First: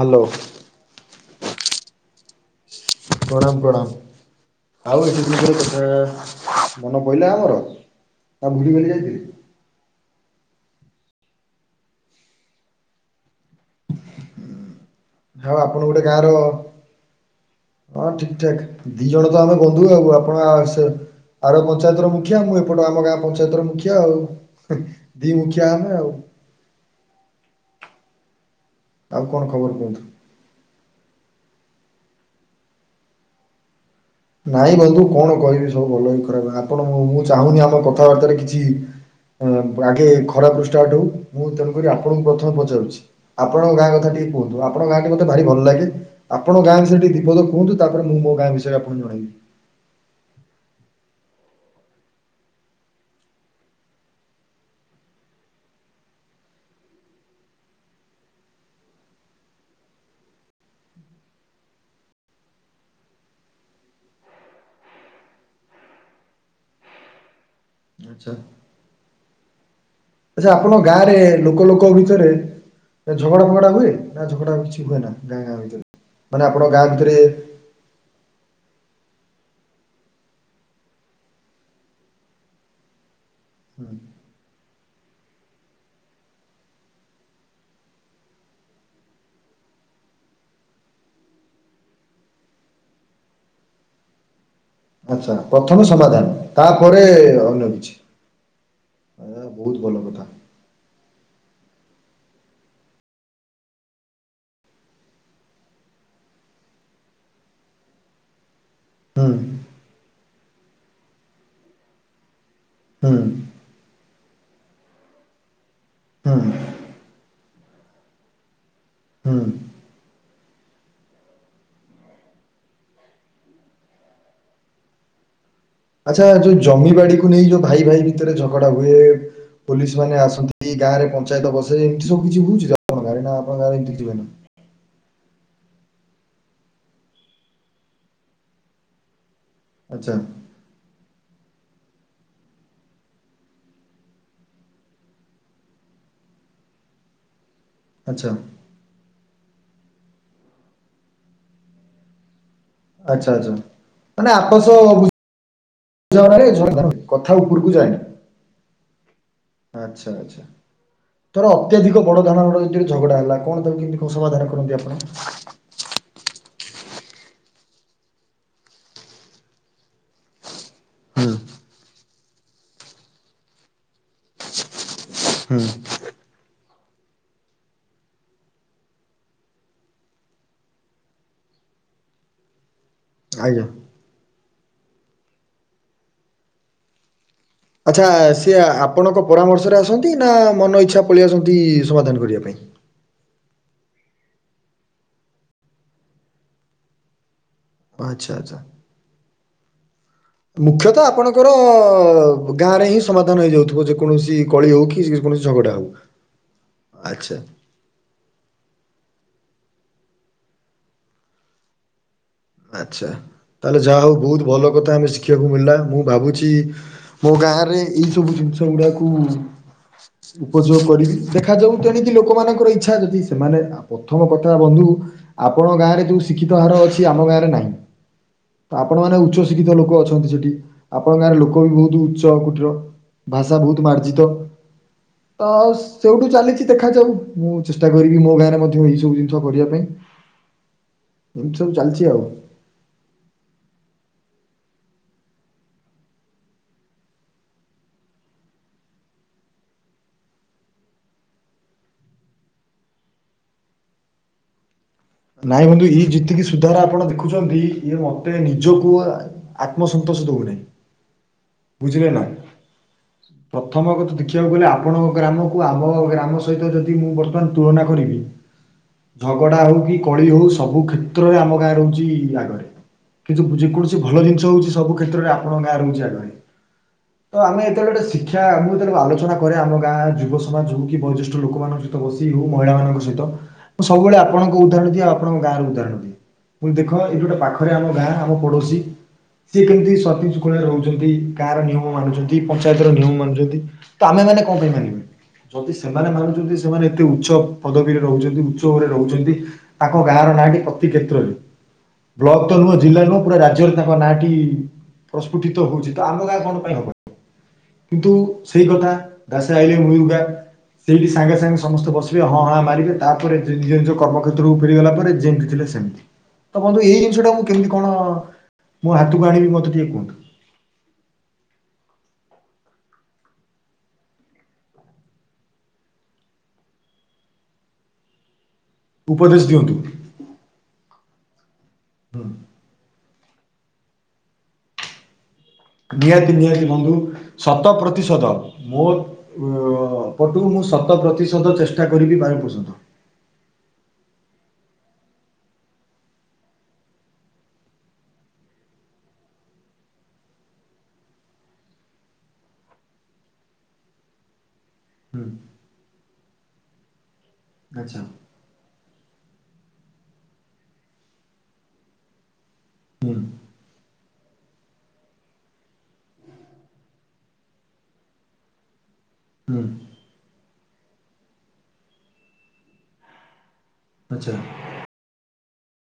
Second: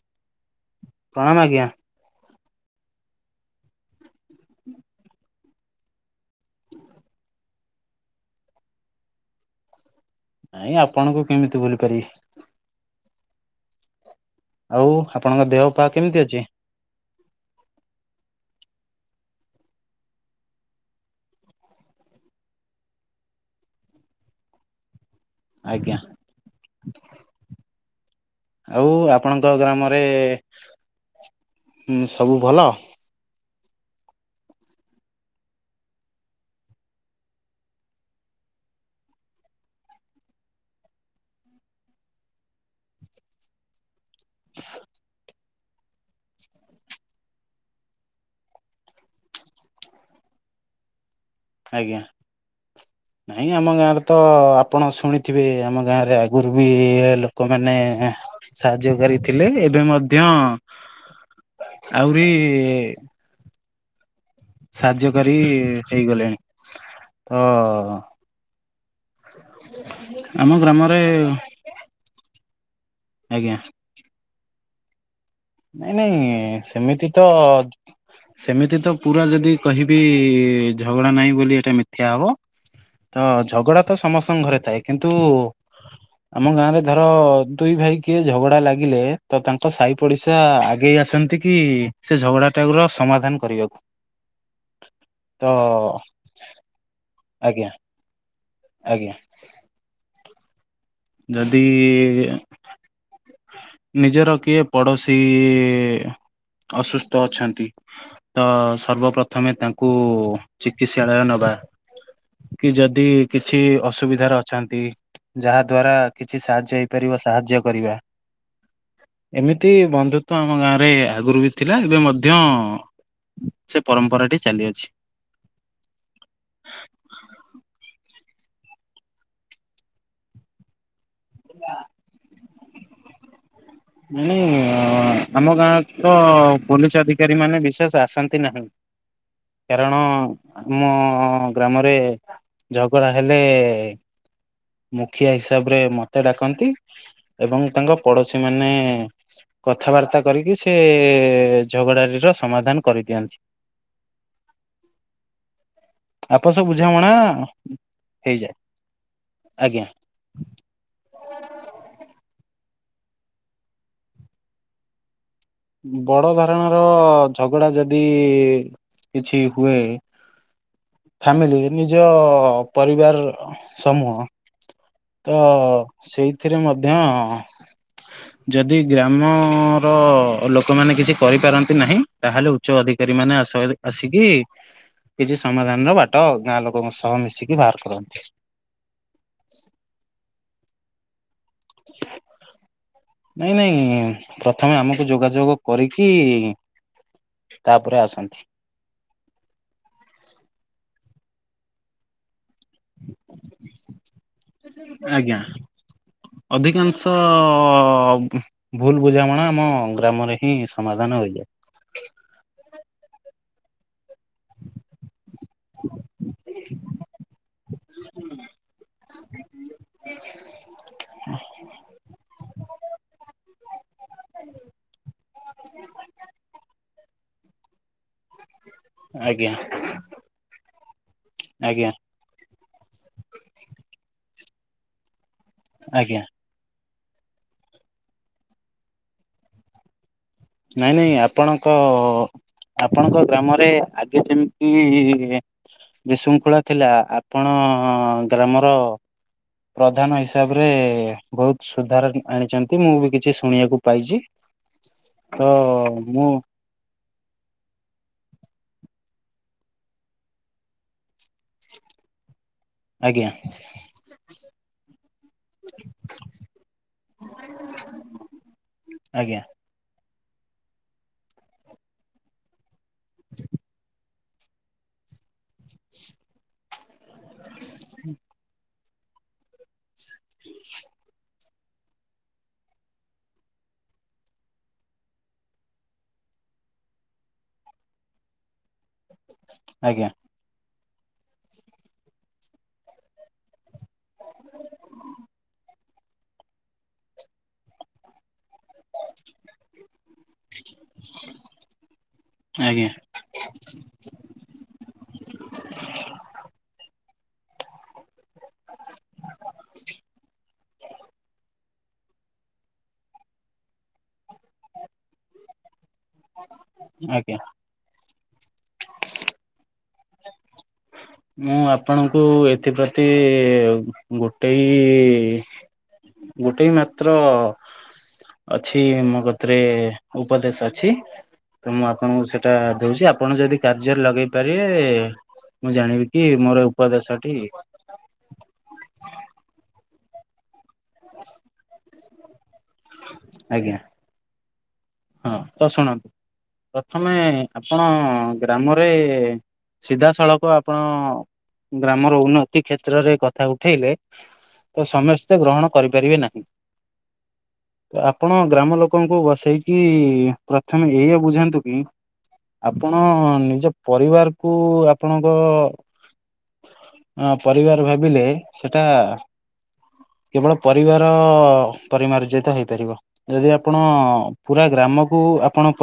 Hello. ପ୍ରଣାମ ଆଜ୍ଞା। ପ୍ରଣାମ ପ୍ରଣାମ। ଆଉ ଏତେ ଦିନ ପରେ କଥା ମନ ପଡ଼ିଲା ଆମର ନା ଭୁଲି ଭାଲି ଯାଇଥିଲେ? ନାଇଁ ଆପଣଙ୍କୁ କେମିତି ଭୁଲି ପାରିବି। ଆଉ? ଆପଣଙ୍କ ଆଉ ଦେହ ପା ଆପଣ ଗୋଟେ କେମିତି ଗାଁର ଅଛି? ହଁ ଠିକ୍ ଠାକ୍ ଦି ଜଣତ ଆମେ ବନ୍ଧୁ ଆଉ ଆପଣ ଆଉସେ ଆର ପଞ୍ଚାୟତର ମୁଖିଆ ମୁଁ ଏପଟ ଆମ ଗାଁ ପଞ୍ଚାୟତର ମୁଖିଆ ଆଉ ଦି ମୁଖିଆ ଆମେ ଆଜ୍ଞା। ଆଉ। ଆଉ କଣ ଆପଣଙ୍କ ଖବର କୁହନ୍ତୁ? ଗ୍ରାମରେ ହୁଁ- ସବୁ ଭଲ? ନାଇଁ ବନ୍ଧୁ କଣ କହିବି ସବୁ ଭଲ କି ଖରାପ ଆପଣ ମୁଁ ଚାହୁଁନି ଆମ କଥାବାର୍ତ୍ତାରେ କିଛି ଆଗେ ଖରାପରୁ ଷ୍ଟାର୍ଟ ହେଉ ମୁଁ ତେଣୁକରି ଆପଣଙ୍କୁ ପ୍ରଥମେ ପଚାରୁଛି। ଆପଣଙ୍କ ଗାଁ କଥା ଟିକେ କୁହନ୍ତୁ ଆପଣ ଗାଁଟି ମତେ ଭାରି ଭଲ ଲାଗେ ଆପଣ ଗାଁ ବିଷୟରେ ଟିକେ ଦିପଦ କୁହନ୍ତୁ ତାପରେ ମୁଁ ମୋ ଗାଁ ବିଷୟରେ ଆପ କୁହନ୍ତୁ ଭାଇ। ଆଜ୍ଞା। ନାଇଁ ଆମ ଗାଁରେତ ଆପଣ ଶୁଣିଥିବେ ଆମ ଗାଁରେ ଆଗରୁବି ଇଏ ଲୋକମାନେ ସାହାଯ୍ୟକାରୀ ଥିଲେ ଏବେ ମଧ୍ୟ ଆହୁରି ସାହାର୍ଯ୍ୟକାରୀ ହେଇଗଲେଣି ତ ଆଚ୍ଛା। [inaudible] ଆଚ୍ଛା ଆପଣଙ୍କ ଗ୍ରାମରେ ଗାଁରେ ଲୋକ ଲୋକ ଭିତରେ ଝଗଡ଼ା ଆଜ୍ଞା ଫଗଡ଼ା ହୁଏ ନା ଝଗଡ଼ା କିଛି ହୁଏନା? ନାଇଁ ନାଇଁ ସେମିତିତ ସେମିତିତ ପୁରା ଯଦି କହିବି ଝଗଡ଼ା ନାଇଁ ବୋଲି ଏଟା ମିଥ୍ୟା ହବ। ତ ହୁଁ, ଝଗଡ଼ାତ ସମସ୍ତଙ୍କ ଘରେ ଥାଏ କିନ୍ତୁ ଆମ ଗାଁରେ ଧର ଦୁଇ ଭାଇ କିଏ ଝଗଡ଼ା ଲାଗିଲେ ତ ତାଙ୍କ ସାଇ ପଡ଼ିଶା ଆଗେଇ ଆସନ୍ତିକି ସେ ଝଗଡ଼ାଟାଉର ସମାଧାନ କରିବାକୁ। ଆଚ୍ଛା ତ ପ୍ରଥମେ ସମାଧାନ ତାପରେ ଆଜ୍ଞା ଅନ୍ୟ କିଛି। ଆଜ୍ଞା। ବହୁତ୍ ଭଲ। କଥା ଯଦି ନିଜର କିଏ ପଡ଼ୋଶୀ ଅସୁସ୍ଥ ଅଛନ୍ତି ତ ହୁଁ ସର୍ବପ୍ରଥମେ ତାଙ୍କୁ ଚିକିତ୍ସାଳୟ ନବା। କି ଯଦି ହୁଁ କିଛି ଅସୁବିଧାରେ ଅଛନ୍ତି ଯାହା ଦ୍ୱାରା ହୁଁ କିଛି ସାହାଯ୍ୟ ହେଇ ପାରିବ ସାହାଯ୍ୟ କରିବା। ହୁଁ ଏମିତି ବନ୍ଧୁତ୍ଵ ଆମ ଗାଁରେ ଆଗରୁବି ଥିଲା ଏବେ ମଧ୍ୟ ସେ ପରମ୍ପରାଟି ଚାଲିଅଛି। ଆଚ୍ଛା ଏଯଉ ଜମି ବାଡ଼ିକୁ ନେଇ ଯଉ ଭାଇ ଭାଇ ଭିତରେ ଝଗଡ଼ା ହୁଏ ପୋଲିସ୍ ମାନେ ଆସନ୍ତି ଗାଁରେ ପଞ୍ଚାୟତ ବସେ ଏମିତି ସବୁ କିଛି ହଉଚି ଆପଣ ଗାଁରେ ନା ଆପଣା ଗାଁରେ ଏମିତି କିଛି ହୁଏନା? ନାଁଇ ଆମ ଗାଁକୁତ ପୋଲିସ୍ ଅଧିକାରୀ ମାନେ ବିଶେଷ୍ ଆସନ୍ତି ନାହିଁ। କାରଣ ଆଚ୍ଛା ଆମ ଗ୍ରାମରେ ଝଗଡ଼ା ହେଲେ ମୁଖିଆ ହିସାବରେ ମତେ ଡାକନ୍ତି ଏବଂ ତାଙ୍କ ଆଚ୍ଛା ପଡୋଶୀ ମାନେ କଥାବାର୍ତ୍ତା କରିକି ସେ ଝଗଡାଟିର ସମାଧାନ ଆଚ୍ଛା କରିଦିଅନ୍ତି। ଆଛା ମାନେ ଆପଣ ବୁ ଆପୋଷ ରେ ବୁଝାମଣା କଥା ଉପରକୁ ଯାଏନି। ହେଇଯାଏ। ଆଜ୍ଞା। ଆଚ୍ଛା ଆଚ୍ଛା। ଧର ଅତ୍ୟଧିକ ବଡ ଧରଣର ଝଗଡା ହେଲା କଣ ତାକୁ କେମିତି କଣ୍ ସମାଧାନ କରନ୍ତି ଆପଣ? ବଡ ଧରଣର ଝଗଡା ଯଦି କିଛି ହୁଏ। ହୁଁ ଫାମିଲି ନିଜ ପରିବାର ସମୂହ ତ ହୁଁ ସେଇଥିରେ ମଧ୍ୟ ଯଦି ଗ୍ରାମର ଲୋକମାନେ କିଛି କରିପାରନ୍ତି ନାହିଁ ତାହେଲେ ଉଚ୍ଚ ଅଧିକାରୀ ମାନେ ଆସ ଆଜ୍ଞା -ଆସିକି କିଛି ସମାଧାନର ବାଟ ଗାଁ ଲୋକଙ୍କ ସହ ମିଶି ଆଚ୍ଛା ସିଏ ଆପଣଙ୍କ ପରାମର୍ଶରେ ଆସନ୍ତି ନା ମନ ଇଚ୍ଛା ପଳେଇ ଆସନ୍ତି ସମାଧାନ କରିବା ପାଇଁ? ନାଇଁ ନାଇଁ ପ୍ରଥମେ ଆମକୁ ଯୋଗାଯୋଗ କରିକି ତାପରେ ଆଚ୍ଛା ଆସନ୍ତି ଆଚ୍ଛା ମୁଖ୍ୟତ ଆପଣଙ୍କର ଗାଁରେ ହିଁ ସମାଧାନ ହେଇଯାଉଥିବ ଯେ କୌଣସି କଳି ହଉ କି ଆଜ୍ଞା କୌଣସି ଝଗଡା ହଉ। ଅଧିକାଂଶ ଆଚ୍ଛା ଅ ଭୁଲ୍ ବୁଝାମଣା ଆମ ଗ୍ରାମରେ ହିଁ ସମାଧାନ ହୋଇଯାଏ। ଆଚ୍ଛା ତାହେଲେ ଯାହା ହଉ ବହୁତ୍ ଭଲ କଥା ଆମେ ଶିଖିବାକୁ ମିଳିଲା ମୁଁ ଭାବୁଚି ମୋ ଗାଁରେ ଏଇ ସବୁ ଜିନିଷ ଗୁଡ଼ାକୁ ଉପଯୋଗ କରିବି ଦେଖାଯାଉ ତେଣିକି ଲୋକମାନଙ୍କର ଇଚ୍ଛା ଯଦି ସେମାନେ ପ୍ରଥମ କଥା ବନ୍ଧୁ ଆପଣ ଗାଁ ରେ ଯୋଉ ଶିକ୍ଷିତ ହାର ଅଛି ଆମ ଗାଁ ରେ ଆପଣ ମାନେ ଉଚ୍ଚ ଆଜ୍ଞା ଶିକ୍ଷିତ ଲୋକ ଅଛନ୍ତି ସେଠି ଆପଣଙ୍କ ଗାଁରେ ଲୋକ ବି ଆଜ୍ଞା ବହୁତ ଉଚ୍ଚ [unintelligible] ଭାଷା ବହୁତ ମାର୍ଜିତ। ତ ଆଜ୍ଞା ସେଉଠୁ ଚାଲିଛି ଦେଖାଯାଉ ମୁଁ ଚେଷ୍ଟା କରିବି ମୋ ଗାଁରେ ମଧ୍ୟ ଏଇ ସବୁ ଜିନିଷ କରିବା ପାଇଁ। ନାଇଁ ନାଇଁ ଏମିତି ସବୁ ଆପଣଙ୍କ ଚାଲିଛି ଆଉ। ଆପଣଙ୍କ ଗ୍ରାମରେ ଆଗେ ଯେମିତି ବିଶୃଙ୍ଖଳା ଥିଲା ଆପଣ ଗ୍ରାମର ପ୍ରଧାନ ହିସାବରେ ବହୁତ ସୁଧାର ଆଣିଛନ୍ତି ମୁଁ ବି କିଛି ଶୁଣିବାକୁ ପାଇଛି। ତ ନାଇଁ ବନ୍ଧୁ ଇଏ ମୁଁ ଯେତିକି ସବୁ ସୁଧାର ଆପଣ ଦେଖୁଛନ୍ତି ଇଏ ମୋତେ ନିଜକୁ ଆତ୍ମସନ୍ତୋଷ ହଉନାହିଁ। ବୁଝିଲେ ନା? ଆଜ୍ଞା। ପ୍ରଥମ କଥା ଦେଖିବାକୁ ଗଲେ ଆପଣଙ୍କ ଗ୍ରାମକୁ ଆମ ଗ୍ରାମ ସହିତ ଯଦି ମୁଁ ବର୍ତ୍ତମାନ ତୁଳନା କରିବି? ଆଜ୍ଞା ଝଗଡ଼ା ହଉ କି କଳି ହଉ ସବୁ କ୍ଷେତ୍ରରେ ଆମ ଗାଁ ରହୁଛି ଆଗରେ। କିନ୍ତୁ ଯେକୌଣସି ଭଲ ଜିନିଷ ହଉଛି ସବୁ କ୍ଷେତ୍ରରେ ଆ ଆପଣଙ୍କ ଗାଁ ରହୁଛି ଆଗରେ ତ ଆମେ ଯେତେବେଳେ ଗୋଟେ ଶିକ୍ଷା ମୁଁ ଯେତେବେଳେ ଆଲୋଚନା କରେ ଆମ ଗାଁ। ଯୁବ ସମାଜ ହଉ କି ବୟୋଜ୍ୟେଷ୍ଠ ଲୋକମାନଙ୍କ ସହିତ ବସି ହଉ ମହିଳା ମାନଙ୍କ ସହିତ ମୁ ସବୁବେଳେ ଆପଣଙ୍କ ଉଦାହରଣ ଦିଏ ଆଉ ଆପଣଙ୍କ ଗାଁ ର ଉଦାହରଣ ଦିଏ ପୁଣି ଦେଖ ଏଠ ଗୋଟେ ପାଖରେ ଆମ ଗାଁ ଆମ ପଡୋଶୀ ସିଏ କେମିତି ଆଜ୍ଞା ସତିଜ କୋଣରେ ରହୁଛନ୍ତି ଗାଁ ର ନିୟମ ମାନୁଛନ୍ତି ପଞ୍ଚାୟତ ର ନିୟମ ମାନୁଛନ୍ତି। ତ ଆମେ ମାନେ କଣ ପାଇଁ ମାନିବେ ଯଦି ସେମାନେ ମାନୁଛନ୍ତି ସେମାନେ ଏତେ ଉଚ୍ଚ ପଦବୀରେ ରହୁଛନ୍ତି ଉଚ୍ଚରେ ରହୁଛନ୍ତି। ତାଙ୍କ ଗାଁ ର ନାଁ ଟି ପ୍ରତି କ୍ଷେତ୍ରରେ ବ୍ଲକ ତ ନୁହଁ ଆଜ୍ଞା ଜିଲ୍ଲା ନୁହଁ ପୁରା ରାଜ୍ୟରେ ତାଙ୍କ ନାଁ ଟି ପ୍ରସ୍ଫୁଟିତ ହଉଛି ତ ଆମ ଗାଁ କଣ ପାଇଁ ହବନି କିନ୍ତୁ ସେଇ କଥା ଦାସେ ଆଇଲେ ମୁଳରୁ ଗା ସେଇଠି ସାଙ୍ଗେ ସାଙ୍ଗେ ସମସ୍ତେ ବସିବେ ହଁ ହାଁ ମାରିବେ ତାପରେ ନିଜ ନିଜ କର୍ମ କ୍ଷେ ତ୍ର କୁ ଫେରି ଗଲା ପରେ ଯେମିତି ଥିଲେ ସେମତି ତ ବନ୍ଧୁ ଏଇ ଜିନିଷଟା ଆଜ୍ଞା ମୁଁ କେମିତି କ କଣ ମୋ ହାତକୁ ଆଣିବି ମତେ ଟିକେ କୁହନ୍ତୁ ମୁଁ ଆପଣଙ୍କୁ ଏଥିପ୍ରତି ଗୋଟେ ଗୋଟେ ମାତ୍ର ଅଛି ମୋ ଉପଦେଶ କତିରେ ଦିଅନ୍ତୁ। ଉପଦେଶ ଅଛି ତ ମୁଁ ଆପଣଙ୍କୁ ସେଇଟା ଦଉଛି ଆପଣ ଯଦି କାର୍ଯ୍ୟରେ ଲଗେଇ ପାରିବେ ମୁଁ ଜାଣିବି କି ନିହାତି ମୋର ନିହାତି ବନ୍ଧୁ ଉପଦେଶଟି ଶତ ପ୍ରତିଶତ ମୋର୍ ପଟୁ ମୁଁ ଶତ ପ୍ରତିଶତ ଚେଷ୍ଟା କରିବି ବାର ପ୍ରଶତ ଆଜ୍ଞା ହଁ ତ ଶୁଣନ୍ତୁ ପ୍ରଥମେ ଆପଣ ଗ୍ରାମରେ ସିଧା ସଳଖ ଆପଣ। ଗ୍ରାମର ଉନ୍ନତି କ୍ଷେତ୍ରରେ କଥା ଉଠେଇଲେ ତ ସମସ୍ତେ ଗ୍ରହଣ କରିପାରିବେ ନାହିଁ ଆଚ୍ଛା ତ ଆପଣ ଗ୍ରାମ ଲୋକଙ୍କୁ ବସେଇ କି ପ୍ରଥମେ ଏଇଆ ବୁଝାନ୍ତୁ କି ଆପଣ ନିଜ ପରିବାରକୁ ଆପଣଙ୍କ ଅଁ ପରିବାର ଭାବିଲେ ସେଟା କେବଳ ପରିବାର ପରିମାର୍ଜିତ ହେଇପାରିବ ଯଦି ଆପଣ ଆଚ୍ଛା ପୁରା ଗ୍ରାମକୁ ଆପଣ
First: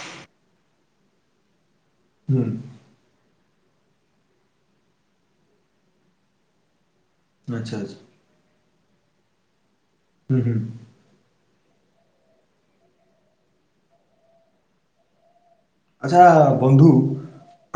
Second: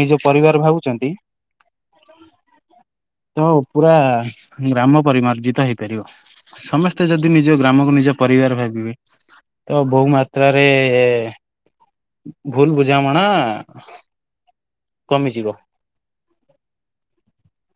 ନିଜ ପରିବାର ଭାବୁଛନ୍ତି ହୁଁ ତ ପୁରା ଗ୍ରାମ ପରିମାର୍ଜିତ ହେଇପାରିବ ସମସ୍ତେ ତ ଯଦି ନିଜ ଆଚ୍ଛା ଗ୍ରାମକୁ ନିଜ ପରିବାର ଭାବିବେ ତ ବହୁ ଆଚ୍ଛା ମାତ୍ରାରେ ଭୁଲ ବୁଝାମଣା କମିଯିବ। ଆଚ୍ଛା ବନ୍ଧୁ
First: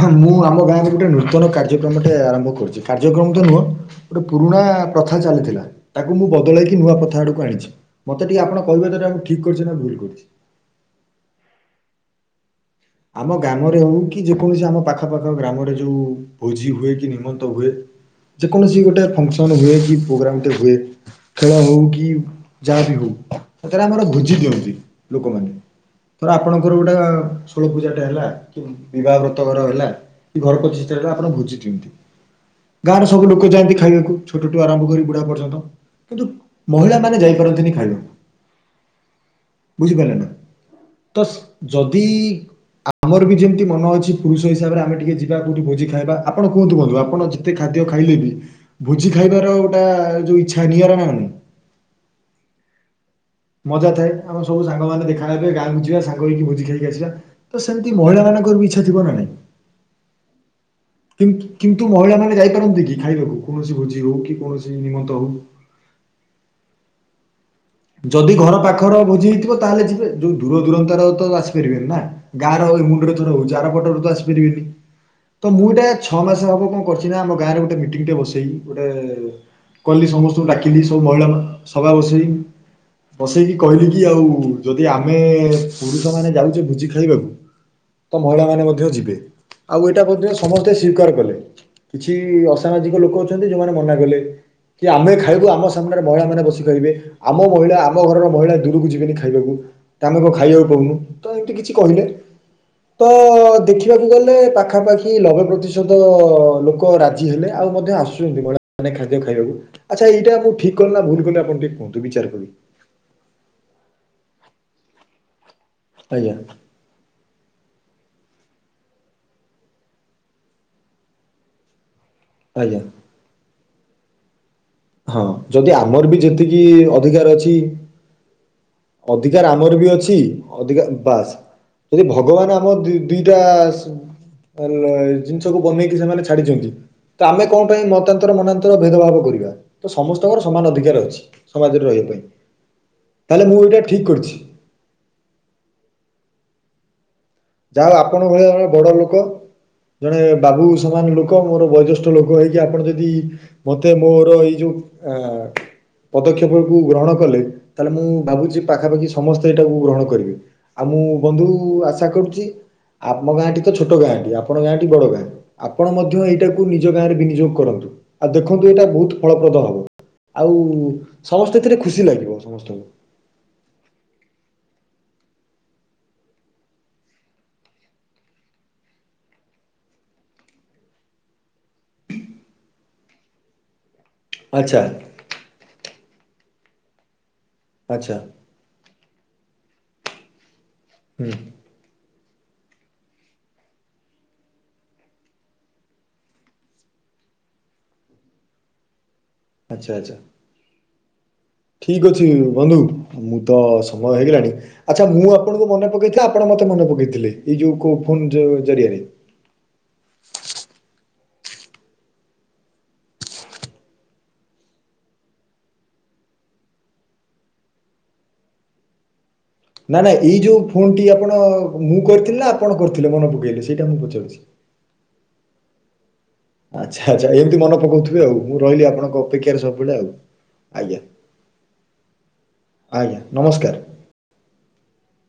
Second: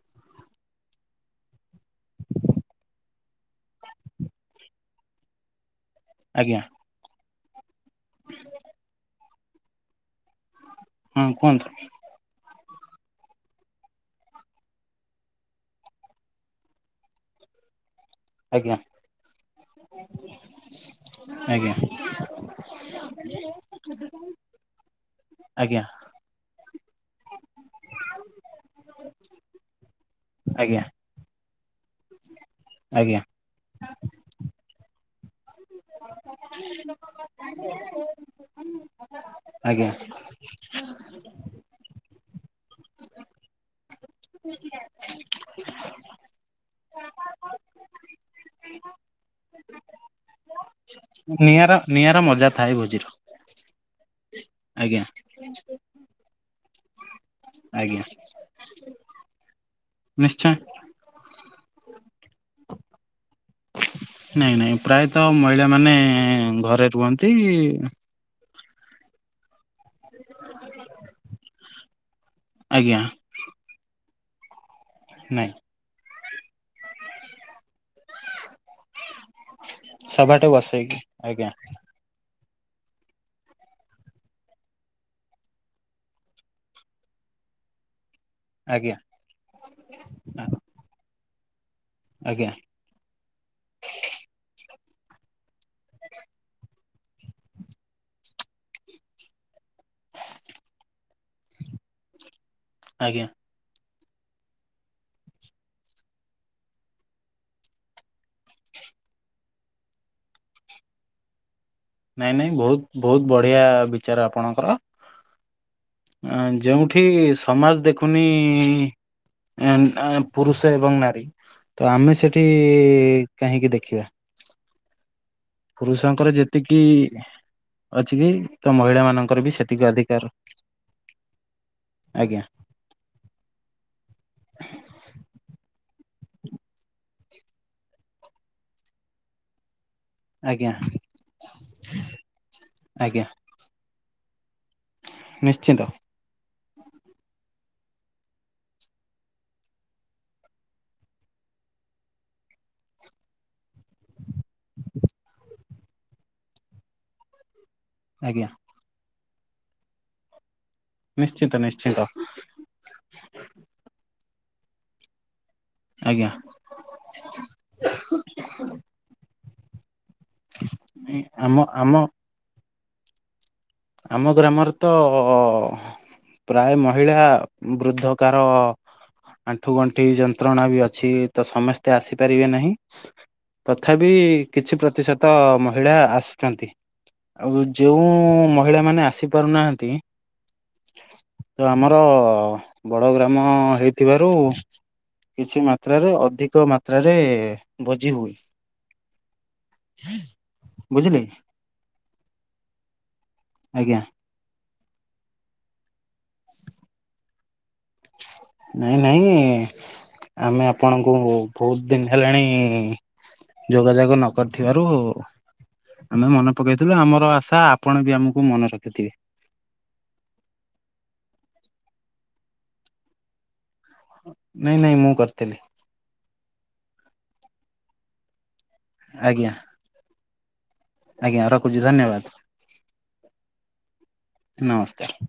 ହଁ ମୁଁ ଆମ ଗାଁରେ ଗୋଟେ ନୂତନ କାର୍ଯ୍ୟକ୍ରମଟେ ଆରମ୍ଭ କରୁଚି କାର୍ଯ୍ୟକ୍ରମ ତ ନୁହଁ ଗୋଟେ ପୁରୁଣା ପ୍ରଥା ଚାଲିଥିଲା। ତାକୁ ମୁଁ ଆଜ୍ଞା ବଦଳେଇକି ନୂଆ ପ୍ରଥା ଆଡ଼କୁ ଆଣିଛି ମତେ ଟିକେ ଆପଣ କହିଵେ ଯେ ଏଟା ମୁଁ ଠିକ୍ କରିଚି ନା ଭୁଲ କରିଚି। ହଁ କୁହନ୍ତୁ। ଆମ ଗ୍ରାମରେ ହୋଉ କି ଯେକୌଣସି ଆମ ପାଖପାଖ ଗ୍ରାମରେ ଯୋଉ ଭୋଜି ହୁଏ କି ନିମନ୍ତ ହୁଏ ଆଜ୍ଞା ଯେକୌଣସି ଗୋଟେ ଫଙ୍କସନ ହୁଏ କି ପ୍ରୋଗ୍ରାମ ଟେ ହୁଏ ଖେଳ ଆଜ୍ଞା ହଉ କି ଯାହା ବିି ହୋଉ କଥାଟା ଆମର ବୁଝି ଦିଅନ୍ତି ଲୋକମାନେ। ଆଜ୍ଞା ଧର ଆପଣଙ୍କର ଗୋଟେ [unintelligible] ପୂଜାଟା ହେଲା କି ବିବାହ ବ୍ରତ ଘର ହେଲା କି ଘର ଆଜ୍ଞା ପ୍ରଚିଷ୍ଟା ହେଲା ଆପଣ ଭୋଜି ଦିଅନ୍ତି। ଗାଁରେ ଆଜ୍ଞା ସବୁ ଲୋକ ଯାଆନ୍ତି ଖାଇବାକୁ ଛୋଟଠୁ ଆରମ୍ଭ କରି ବୁଢା ପର୍ଯ୍ୟନ୍ତ। କିନ୍ତୁ ମହିଳା ମାନେ ଯାଇପାରନ୍ତିନି ଖାଇଵା ବାକୁ। ଆଜ୍ଞା। ନା ତ ଯଦି ଆମର ବି ଯେମିତି ମନ ଅଛି ପୁରୁଷ ହିସାବରେ ଆମେ ଟିକେ ଯିବା କୋଉଠି ଭୋଜି ଖାଇବା ଆପଣ କୁହନ୍ତୁ ବନ୍ଧୁ ଆପଣ ଯି ଯେତେ ଖାଦ୍ୟ ଖାଇଲେ ବି ଭୋଜି ଖାଇବାର ଗୋଟା ଯୋଉ ଇଚ୍ଛା ନିଆରା। ନାହିଁ ନିଆରା ନିଆରା ମଜା ଥାଏ ଭୋଜିର। ମଜା ଥାଏ ଆମର ସବୁ ଆଜ୍ଞା ସାଙ୍ଗମାନେ ଦେଖାହେବେ ଗାଁକୁ ଯିବା ସାଙ୍ଗ ହେଇକି ଭୋଜି ଖାଇକି ଆସିବା। ତ ସେମିତି ଆଜ୍ଞା ମହିଳା ମାନଙ୍କର ବି ଇଚ୍ଛା ଥିବ ନା ନାାଇଁ। ନିଶ୍ଚୟ। କିନ୍ତୁ ମହିଳା ମାନେ ଯାଇପାରନ୍ତି କି ଖାଇବାକୁ କୌଣସି ଭୋଜି ହୋଉ କି କୌଣସି ନିମନ୍ତ ହୋଉ। ମାନେ ଘରେ ରୁହନ୍ତି। ଯଦି ଘର ପାଖର ଭୋଜି ଥିବ ତାହେଲେ ଯିବେ ଯୋଉ ଦୂର ଦୂୁରତାର ତ ଆସିପାରିବେନି ନା ଗାଁ ର ଏ ଆଜ୍ଞା ମୁଣ୍ଡ ରେ ଧର ହଉଚି ଆର ପଟରୁ ଆସିପା ପାରିବେନି ନାଇଁ ତ ମୁଁ ଟେ ଛଅ ମାସ ହବ କଣ କରଚି ନା ଆମ ଗାଁରେ ଗୋଟେ ମିଟିଙ୍ଗି ଟେ ବସେଇ ଗୋଟେ କଲି ସଭାଟେ ସମସ୍ତଙ୍କୁ ଡାକିଲି ବସେଇକି ସବୁ ମହିଳା ଆଜ୍ଞା ମାନଙ୍କୁ ସଭା ବସେଇ ବସେଇକି କହିଲି କି ଆଉ ଯଦି ଆମେ ପୁରୁଷ ମାନେ ଯାଉଚେ ଭୋଜି ଖାଇବାକୁ ତ ମହିଳା ମାନେ ମଧ୍ୟ ଆଜ୍ଞା ଯିବେ ଆଉ ଏଇଟା ମଧ୍ୟ ସମସ୍ତେ ସିଉକାର କଲେ। କିଛି ଆଜ୍ଞା ଅସାମାଜିକ ଲୋକ ଯୋଉମାନେ ମନା କଲେ କି ଆମେ ଖାଇବୁ ଆମ ସାମ୍ନାରେ ମହିଳା ମାନେ ବସି ପାରିବେ ଆମ ମହିଳା ଆମ ଘରର ମହିଳା ଦୂରୁକୁ ଯିବେନି ଖାଇବାକୁ। ତାଙ୍କୁ କଣ ଖାଇବାକୁ ଦୋଉନୁ ତ ଏମିତି କିଛି କହିଲେ ତ ଆଜ୍ଞା ଦେଖୀ ଦେଖିବାକୁ ଗଲେ ପାଖାପାଖି ନବେ ପ୍ରତିଶତ ଲୋକ ରାଜି ହେଲେ ଆଉ ମଧ୍ୟ ଆସୁଛନ୍ତି [unintelligible] ମାନେ ଖାଦ୍ୟ ଖାଇବାକୁ ଆଚ୍ଛା ଏଇଟା ମୁ ଠିକ କଲି ନା ଭୁଲ କଲି ଆପଣ ଟି ନାଇଁ ନାଇଁ ବୋହୁତ ବୋହୁତ ବଢିଆ ବିଚାର ଆପଣଙ୍କର ଆଜ୍ଞା ଆଁ ଯୋଉଠି ସ ଯେଉଠି ସମାଜ ଦେଖୁନି ପୁରୁଷ ଏବଂ ନାରୀ ତ ଆମେ ସେଠି ଠୀ ଆଜ୍ଞା କାହିଁକି ଦେଖିବା। ହଁ ଯଦି ଆମର ବି ଯେତିକି ଅଧିକାର ଅଛି ଅଛି କି ତ ମହିଳା ମାନଙ୍କର ଅଧିକାର ଆମର ସେତିକି ବି ଅଛି ଅଧିକାର ଅଧିକା ବାସ ଯଦି ଆଜ୍ଞା ଭଗବାନ ଆମ ଦି ଦିଟା ଜିନିଷକୁ ବନେଇକି ସେମାନେ ଛାଡିଚନ୍ତି। ତ ଆମେ କଣ ପାଇଁ ମତାନ୍ତର ମନାନ୍ତର ଭେଦଭାବ କରିବା। ତ ସମସ୍ତଙ୍କର ସମାନ ଆଜ୍ଞା ଅଧିକାର ଅଛି ସମାଜରେ ରହିବା ପାଇଁ ତାହେଲେ ମୁଁ ଏଇଟା ଠିକ୍ କରିଛି। ନିଶ୍ଚିତ। ଯାହା ହୋଉ ଆପଣଙ୍କ ଭଳିଆ ଜଣେ ବଡ ଲୋକ ଜଣେ ବାବୁ ସମାନ ଲୋକ ମୋର ବୟୋଜ୍ୟେଷ୍ଠ ଲୋକ ହେଇକି ଆପଣ ଯଦି ମତେ ମୋର ଏଇ ଯୋଉ ଆ ପଦକ୍ଷେପ କୁ ଗ୍ରହଣ କଲେ। ତାହେଲେ ମୁଁ ଆଜ୍ଞା ଭାବୁଛି ପାଖାପାଖି ସମସ୍ତେ ଏଇଟାକୁ ଗ୍ରହଣ କରିବେ ଆଉ ମୁଁ ବନ୍ଧୁ ନିଶ୍ଚିନ୍ତ ନିଶ୍ଚିନ୍ତ ଆଶା କରୁ ଆମ ଗାଁଟି ତ ଛୋଟ ଗାଁଟି ଆପଣ ଗାଁଟି ବଡ ଗାଁ ଆପଣ ମଧ୍ୟ ଆଜ୍ଞା ଏଇଟା ନିଜ ଗାଁରେ ବିନିଯୋଗ କରନ୍ତୁ ଆଉ ଦେଖନ୍ତୁ ଏଇଟା ବହୁତ ଫଳପ୍ରଦ ହବ। ଆଉ ଆମ ସମସ୍ତେ ଏଥିରେ ଆମ ଖୁସି ଲାଗିବ ସମସ୍ତଙ୍କୁ। ଆମ ଗ୍ରାମରେ ତ ପ୍ରାୟ ମହିଳା ବୃଦ୍ଧକାର ଆଣ୍ଠୁ ଗଣ୍ଠି ଯନ୍ତ୍ରଣା ବି ଅଛି ତ ସମସ୍ତେ ଆସିପାରିବେ ନାହିଁ। ତଥାପି କିଛି ଆଚ୍ଛା ପ୍ରତିଶତ ମହିଳା ଆସୁଛନ୍ତି ଆଉ ଯେଉ ଆଚ୍ଛା ମହିଳା ମାନେ ଆସି ପାରୁନାହାନ୍ତି ହୁଁ ତ ଆମର ବଡ ଗ୍ରାମ ହେଇଥିବାରୁ କିଛି ମାତ୍ରାରେ ଅଧିକ ମାତ୍ରାରେ ଭୋଜି ହୁଏ। ଆଚ୍ଛା ଆଚ୍ଛା। ବୁଝିଲେ। ଠିକ ଅଛି ବନ୍ଧୁ ମୁଁ ତ ଆଜ୍ଞା ସମୟ ହେଇଗଲାଣି। ଆଚ୍ଛା ମୁଁ ଆପଣଙ୍କୁ ମନେ ପକେଇଥା ଆପଣ ମତେ ମନ ପକେଇଥିଲେ ଏଇ ଯୋଉ ପୁ ଯେ ନାଇଁ ନାଇଁ ଆମେ ଆପଣଙ୍କୁ ବହୁତ ଦିନି ହେଲାଣି। ଯୋଗାଯୋଗ ନ କରିଥିବାରୁ। ଆମେ ମନେ ପକେଇଥିଲୁ ଆମର ଆଶା ଆପଣ ବି ଆମକୁ ମନେ ରଖିଥିବେ। ନା ନା ଏଇ ଯୋଉ ଫୋନ ଟି ଆପଣ ମୁଁ କରିଥିଲେ ନା ଆପଣ କରିଥିଲେ ମନେ ପକେଇଲେ ସେଇଟା ମୁଁ କହୁଛି। ନାଇଁ ନାଇଁ ମୁଁ କରିଥିଲି। ଆଚ୍ଛା ଆଚ୍ଛା ଏମିତି ମନ ପକଉଥିବେ ଆଉ ମୁଁ ରହିଲି ଆପଣଙ୍କ ଆଜ୍ଞା ଅପେକ୍ଷାରେ ସବୁବେଳେ ଆଉ। ଆଜ୍ଞା ରଖୁଛି ଧନ୍ୟବାଦ। ଆଜ୍ଞା ନମସ୍କାର। ନମସ୍କାର।